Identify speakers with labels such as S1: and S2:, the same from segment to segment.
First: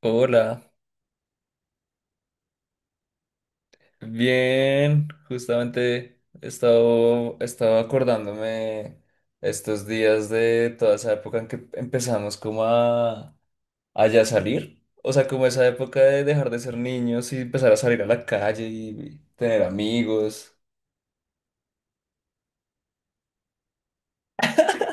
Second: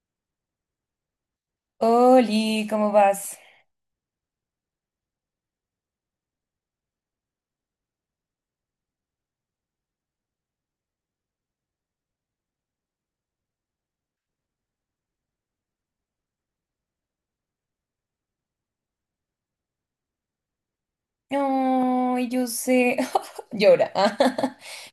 S1: Hola,
S2: Oli, ¿cómo vas?
S1: bien, justamente he estado acordándome estos días de toda esa época en que empezamos como a ya salir, o sea, como esa época de dejar de ser niños y empezar a salir a la calle y tener amigos,
S2: Ay, yo sé. Llora.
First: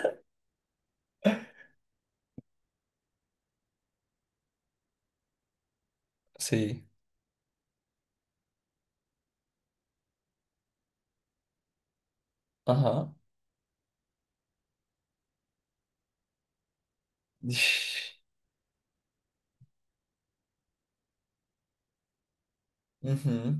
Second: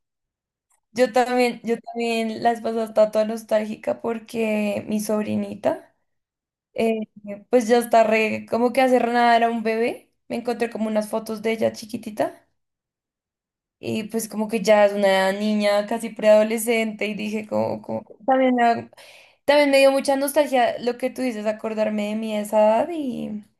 S2: Yo también la vez pasada estaba toda nostálgica porque mi sobrinita,
S1: sí,
S2: eh, pues ya está como que hace nada era un bebé. Me encontré como unas fotos de ella chiquitita
S1: ajá.
S2: y pues como que ya es una niña casi preadolescente y dije como
S1: Ish,
S2: también, también me dio mucha nostalgia lo que tú dices, acordarme de mi esa edad.
S1: ujú.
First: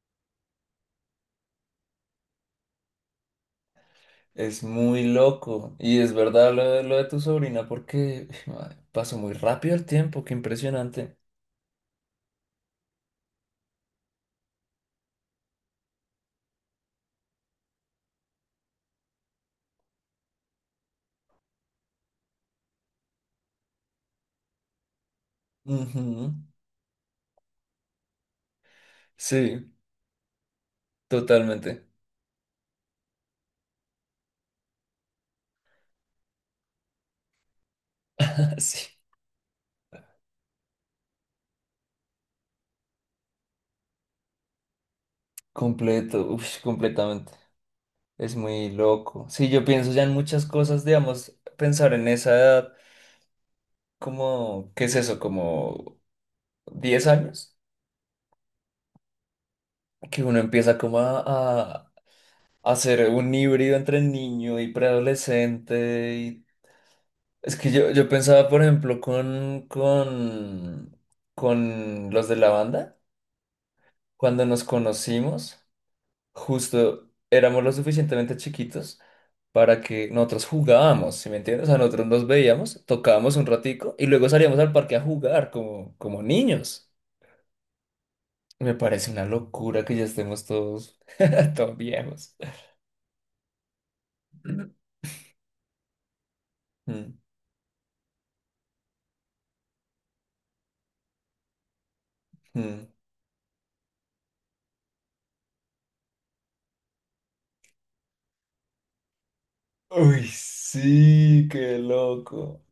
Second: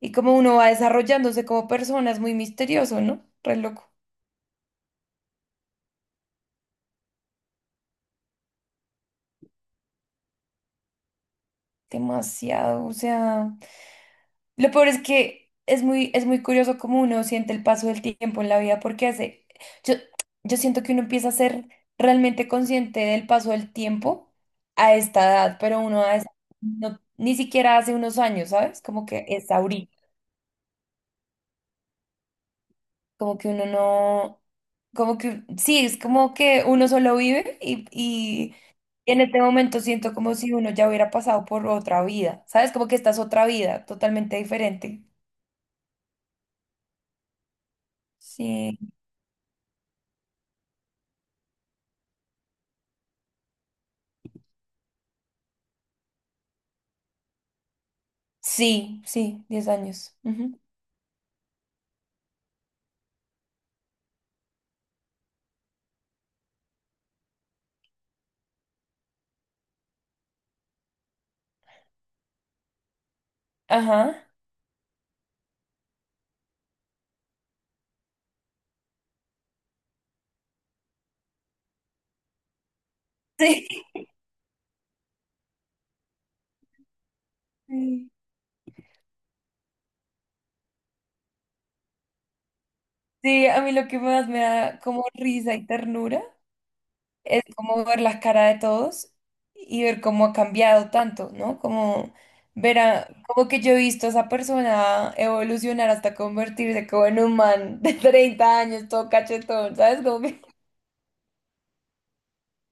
S2: Y como uno va desarrollándose como persona, es muy misterioso, ¿no? Re loco.
S1: Es muy loco y es verdad lo de tu sobrina porque madre, pasó muy rápido el tiempo, qué impresionante.
S2: Demasiado. O sea, lo peor es que es muy curioso cómo uno siente el paso del tiempo en la vida, porque hace. Yo, yo siento que uno empieza a ser realmente consciente del paso del tiempo a esta edad, pero uno a esa-
S1: Ujú,
S2: no- ni siquiera hace unos años, ¿sabes? Como que es
S1: sí.
S2: ahorita.
S1: Totalmente.
S2: Como que uno no, como que, sí, es como que uno solo vive y
S1: Sí,
S2: en este momento siento como si uno ya hubiera pasado por otra vida, ¿sabes? Como que esta es otra vida totalmente diferente.
S1: completo, uf, completamente. Es muy
S2: Sí,
S1: loco. Sí, yo pienso ya en muchas cosas, digamos, pensar en esa edad, como, ¿qué es eso? Como 10 años,
S2: sí, sí, 10 años.
S1: que uno
S2: Ujú.
S1: empieza como a hacer un híbrido entre niño y preadolescente. Y es que yo pensaba, por ejemplo, con los de la banda,
S2: Ajá.
S1: cuando nos conocimos. Justo éramos lo suficientemente chiquitos para que nosotros jugábamos, ¿sí me entiendes? O sea, nosotros nos veíamos, tocábamos un ratico y luego salíamos al parque a jugar como, como niños.
S2: Sí.
S1: Me parece una locura que ya estemos todos, todos viejos.
S2: Sí, a mí lo que más me da como risa y ternura
S1: Mm,
S2: es como ver las caras de todos y ver cómo ha cambiado tanto, ¿no? Como ver
S1: mm.
S2: a, como que yo he visto a esa persona evolucionar hasta convertirse como en un man de 30 años, todo cachetón, ¿sabes? Como
S1: Uy,
S2: que
S1: sí, qué loco.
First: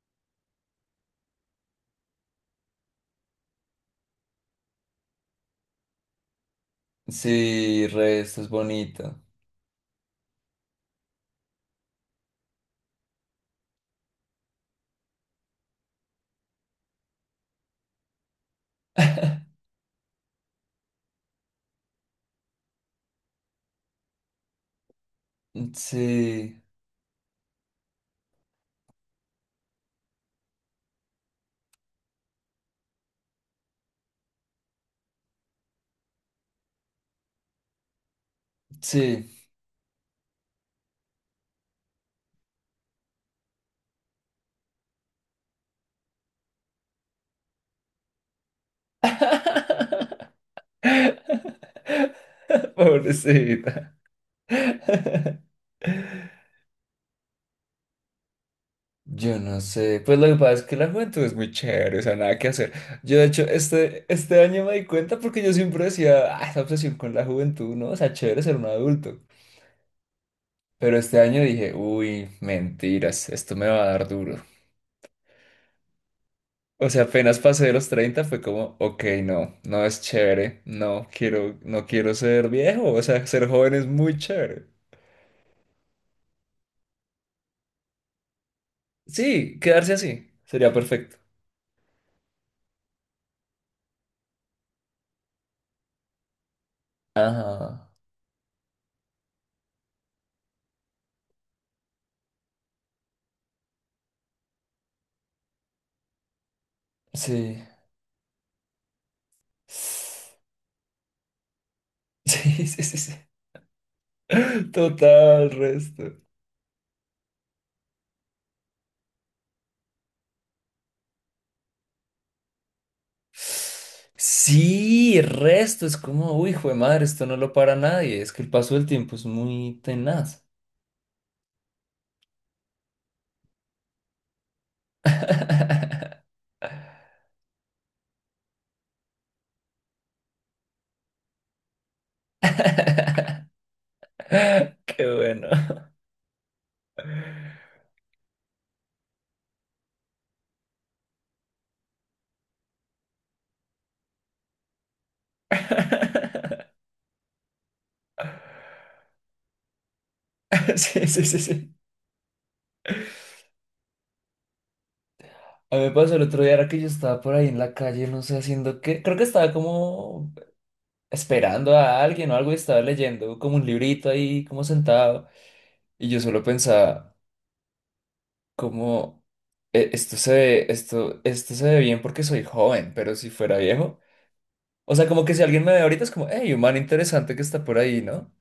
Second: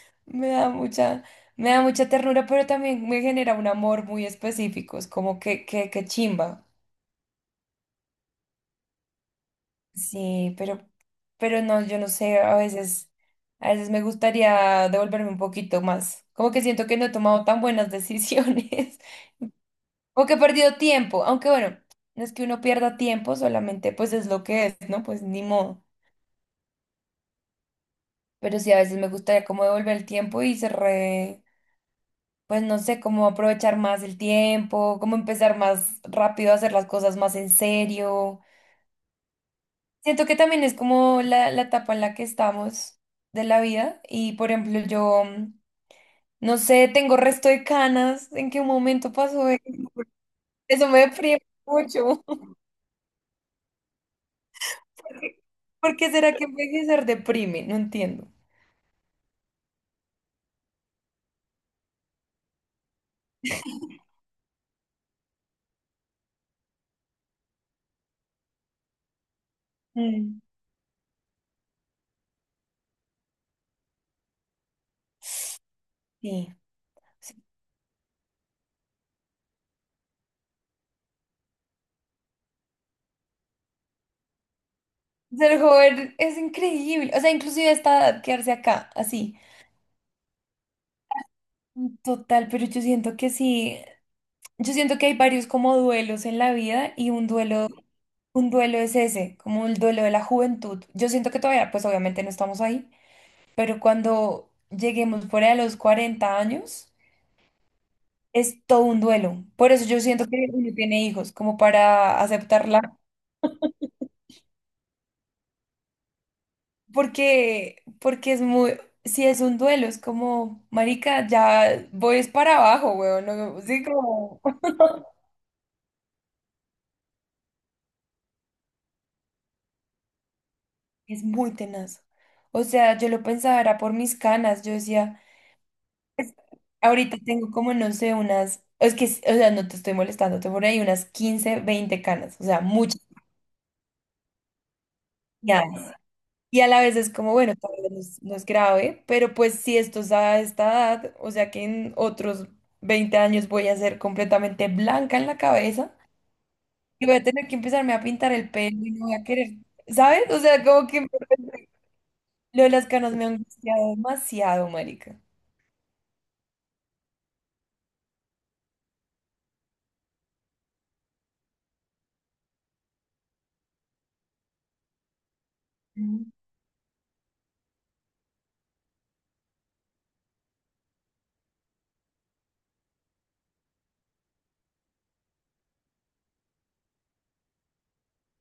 S2: me da mucha, me da mucha ternura, pero también me genera un amor muy específico, es como que chimba.
S1: Sí, re, esto es bonito.
S2: Sí, pero no, yo no sé, a veces me gustaría devolverme un poquito más. Como que siento que no he tomado tan buenas decisiones. O que he perdido tiempo, aunque bueno, no es que uno pierda tiempo, solamente pues es lo que es, ¿no? Pues ni modo.
S1: Sí,
S2: Pero sí, a veces me gustaría como devolver el tiempo y se re, pues no sé, cómo aprovechar más el tiempo, cómo empezar más rápido a hacer las cosas más en serio.
S1: sí.
S2: Siento que también es como la etapa en la que estamos de la vida y, por ejemplo, yo, no sé, tengo resto de canas, ¿en qué momento pasó eso? Eso me deprime mucho.
S1: Pobrecita.
S2: ¿Por qué será que envejecer deprime? No entiendo.
S1: Yo no sé, pues lo que pasa es que la juventud es muy chévere, o sea, nada que hacer. Yo de hecho este año me di cuenta porque yo siempre decía, ah, esa obsesión con la juventud, ¿no? O sea, chévere ser un adulto.
S2: Mm.
S1: Pero este año dije, uy, mentiras, esto me va a dar duro.
S2: Sí,
S1: O sea,
S2: sí.
S1: apenas pasé de los 30 fue como, ok, no, no es chévere, no quiero, no quiero ser viejo, o sea, ser joven es muy chévere.
S2: Ser joven es increíble. O sea, inclusive a esta edad, quedarse acá, así.
S1: Sí, quedarse así, sería perfecto.
S2: Total, pero yo siento que sí. Yo siento que hay varios como duelos en la vida y un duelo,
S1: Ajá,
S2: un duelo es ese, como el duelo de la juventud. Yo siento que todavía, pues obviamente no estamos ahí, pero cuando lleguemos fuera de los 40 años,
S1: sí.
S2: es todo un duelo. Por eso yo siento que uno tiene hijos, como para
S1: Sí, sí,
S2: aceptarla.
S1: sí, sí. Total, resto.
S2: Porque si es un duelo, es como, marica, ya voy es para abajo, weón, no, sí, como,
S1: Sí, resto, es como, uy, jue madre, esto no lo para nadie, es que el paso del tiempo es muy tenaz.
S2: es muy tenaz. O sea, yo lo pensaba, era por mis canas, yo decía, ahorita tengo como, no sé, unas, es que, o sea, no te estoy molestando, tengo por ahí unas 15 20 canas, o sea, muchas
S1: Qué bueno.
S2: canas. Y a la vez es como, bueno, tal vez no es, no es grave, pero pues si esto es a esta edad, o sea que en otros 20 años voy a ser completamente blanca en la cabeza. Y voy a tener que empezarme a pintar el pelo y no voy a querer, ¿sabes? O sea, como
S1: Sí,
S2: que
S1: sí, sí, sí.
S2: lo de las canas me ha angustiado demasiado, marica.
S1: A mí me pasó el otro día, era que yo estaba por ahí en la calle, no sé, haciendo qué, creo que estaba como esperando a alguien o algo y estaba leyendo como un librito ahí, como sentado, y yo
S2: Mm.
S1: solo pensaba... como "E- esto se ve bien porque soy joven, pero si fuera viejo." O sea, como que si alguien me ve ahorita es como, hey, un man interesante que está por ahí, ¿no?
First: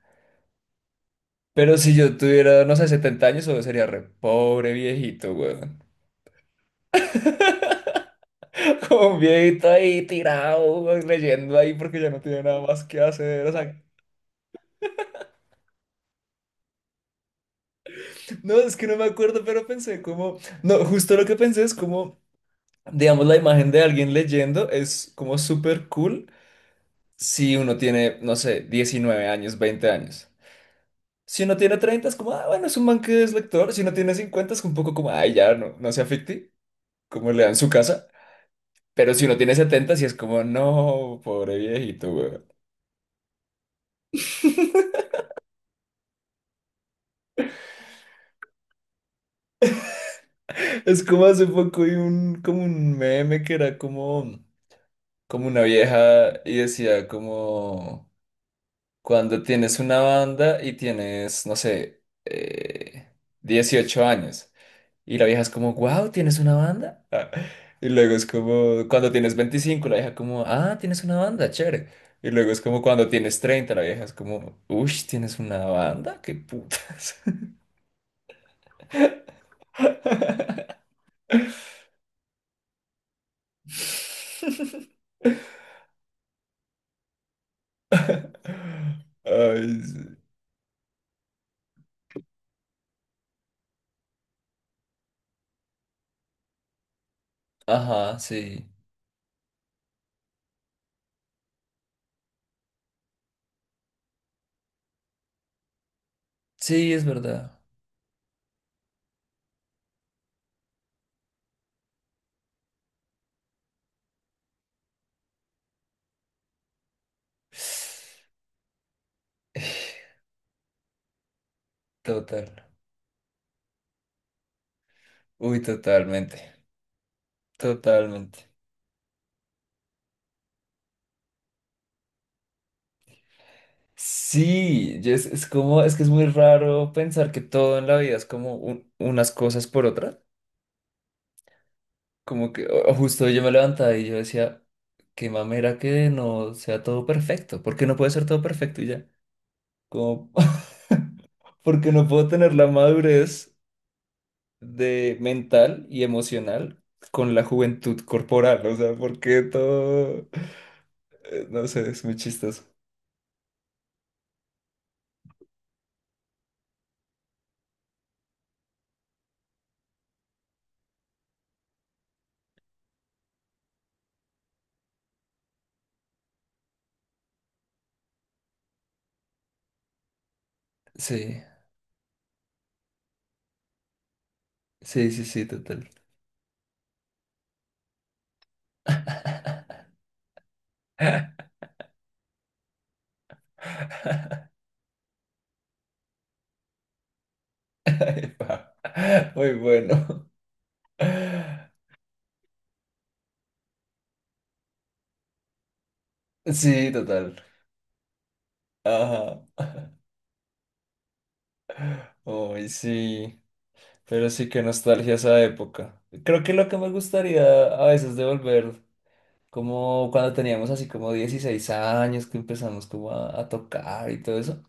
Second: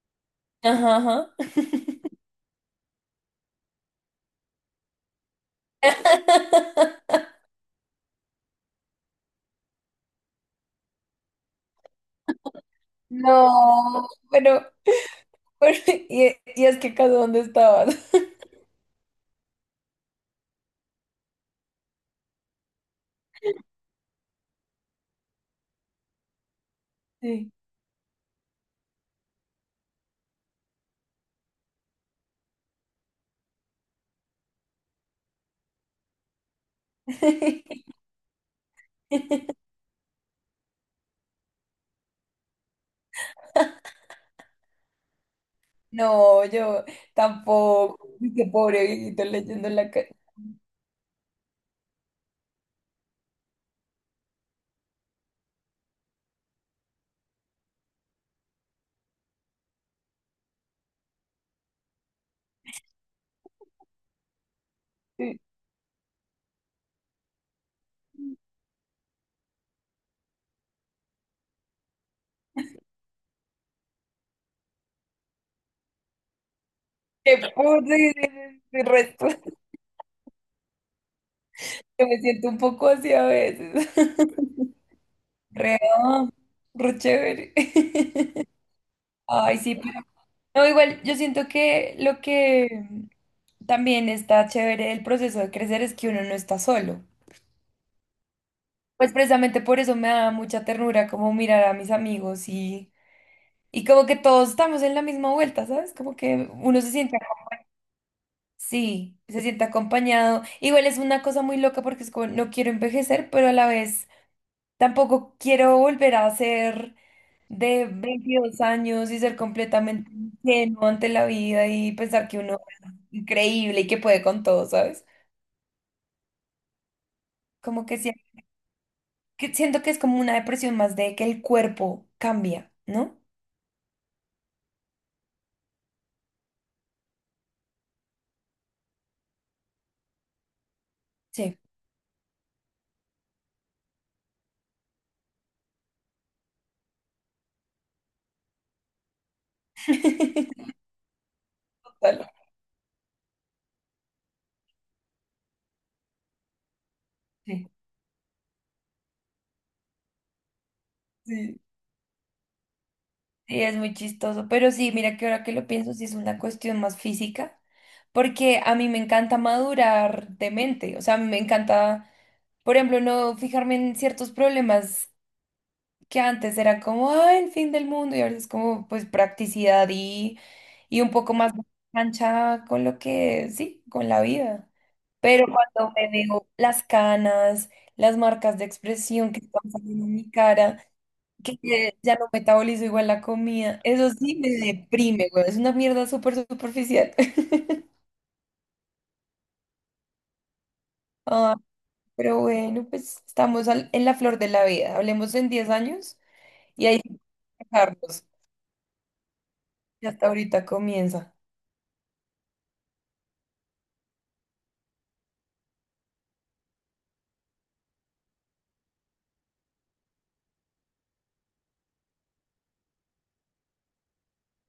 S2: Ajá, ajá.
S1: Pero si yo tuviera, no sé, 70 años, solo sería re pobre viejito, weón. Como un viejito ahí tirado, weón, leyendo ahí porque ya no tiene nada más que hacer. O sea,
S2: No, pero- y es que acaso ¿dónde estabas?
S1: no, es que no me acuerdo, pero pensé como, no, justo lo que pensé es como, digamos, la imagen de alguien leyendo es como súper cool
S2: Sí.
S1: si uno tiene, no sé, 19 años, 20 años. Si uno tiene 30 es como, ah, bueno, es un man que es lector. Si uno tiene 50 es un poco como, ay, ya, no, no se afecte, como le dan su casa. Pero si uno tiene 70, sí es como, no, pobre viejito, weón.
S2: No, yo tampoco. Qué pobre viejito leyendo en la calle.
S1: Es como hace poco hay un, como un meme que era como, como una vieja y decía como, cuando tienes una banda y tienes, no sé, 18 años. Y la
S2: Qué
S1: vieja es como, wow, ¿tienes una banda? Ah, y luego es como, cuando tienes 25 la vieja como, ah, tienes una banda, chévere. Y luego es como cuando tienes treinta la vieja es como, uy, ¿tienes una banda? ¡Qué putas!
S2: pobre el resto. Yo me siento un poco así a veces. Rea, re chévere. Ay, sí,
S1: Ay,
S2: pero
S1: sí.
S2: no, igual yo siento que lo que también está chévere del proceso de crecer es que uno no está solo.
S1: Ajá, sí.
S2: Pues precisamente por eso me da mucha ternura como mirar a mis amigos y como que todos estamos en la misma vuelta, ¿sabes? Como que uno se
S1: Sí, es
S2: siente,
S1: verdad.
S2: sí, se siente acompañado. Igual es una cosa muy loca porque es como, no quiero envejecer, pero a la vez tampoco quiero volver a ser de 22 años y ser completamente ingenuo ante la vida y pensar que
S1: Total.
S2: uno es increíble y que puede con todo, ¿sabes?
S1: Uy, totalmente.
S2: Como que,
S1: Totalmente.
S2: que siento que es como una depresión más de que el cuerpo cambia, ¿no?
S1: Sí, y es como, es que es muy raro pensar que todo en la vida es como un- unas cosas por otras.
S2: Sí.
S1: Como que o justo yo me levantaba y yo decía, qué mamera que no sea todo perfecto, porque no puede ser todo perfecto y ya. Como, porque no
S2: Total.
S1: puedo tener la madurez de mental y emocional con la
S2: Sí.
S1: juventud corporal, o sea, porque todo,
S2: Sí,
S1: no sé, es muy chistoso.
S2: Sí, es muy chistoso, pero sí, mira que ahora que lo pienso, sí es una cuestión más física, porque a mí me encanta madurar de mente, o sea, a mí me encanta, por ejemplo, no fijarme en ciertos problemas que antes era como, "Ay, el fin del mundo" y ahora es como pues practicidad y un poco
S1: Sí,
S2: más cancha con lo que, sí, con la vida.
S1: sí, sí, sí,
S2: Pero
S1: total.
S2: cuando me veo las canas, las marcas de expresión que están saliendo en mi cara, que ya no metabolizo igual la comida, eso sí me deprime, güey. Es una mierda súper superficial.
S1: Epa, muy bueno.
S2: Ah, pero bueno, pues estamos en la flor de la vida. Hablemos en 10 años y
S1: Sí,
S2: ahí sí
S1: total.
S2: dejarnos.
S1: Ajá.
S2: Y hasta ahorita comienza.
S1: Uy, sí. Pero sí, qué nostalgia esa época. Creo que lo que me gustaría a veces de volver, como cuando teníamos así como 16 años, que empezamos como a tocar y todo eso,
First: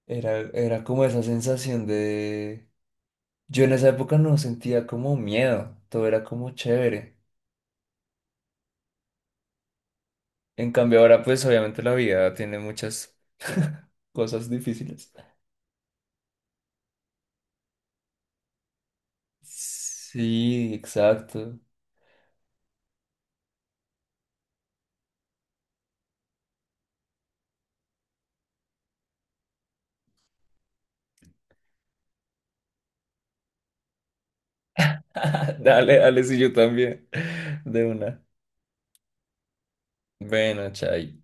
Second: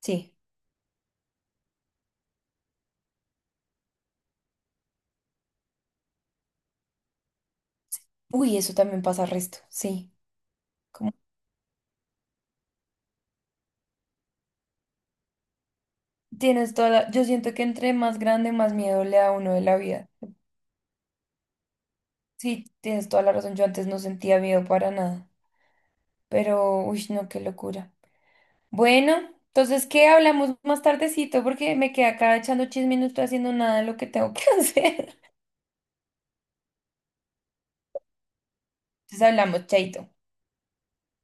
S2: Sí.
S1: era como esa sensación de... Yo en esa época no sentía como miedo, todo era como chévere.
S2: Uy, eso también pasa resto, sí.
S1: En cambio
S2: Como
S1: ahora pues obviamente la vida tiene muchas cosas difíciles.
S2: tienes toda la- Yo siento que entre más grande, más miedo le da a uno de la vida.
S1: Sí, exacto.
S2: Sí, tienes toda la razón. Yo antes no sentía miedo para nada. Pero, uy, no, qué locura. Bueno, entonces, ¿qué hablamos más tardecito? Porque me quedé acá echando chisme y no estoy haciendo nada de lo que tengo que hacer.
S1: Dale, dale, si yo también. De una.
S2: Entonces hablamos, chaito.
S1: Bueno, chay.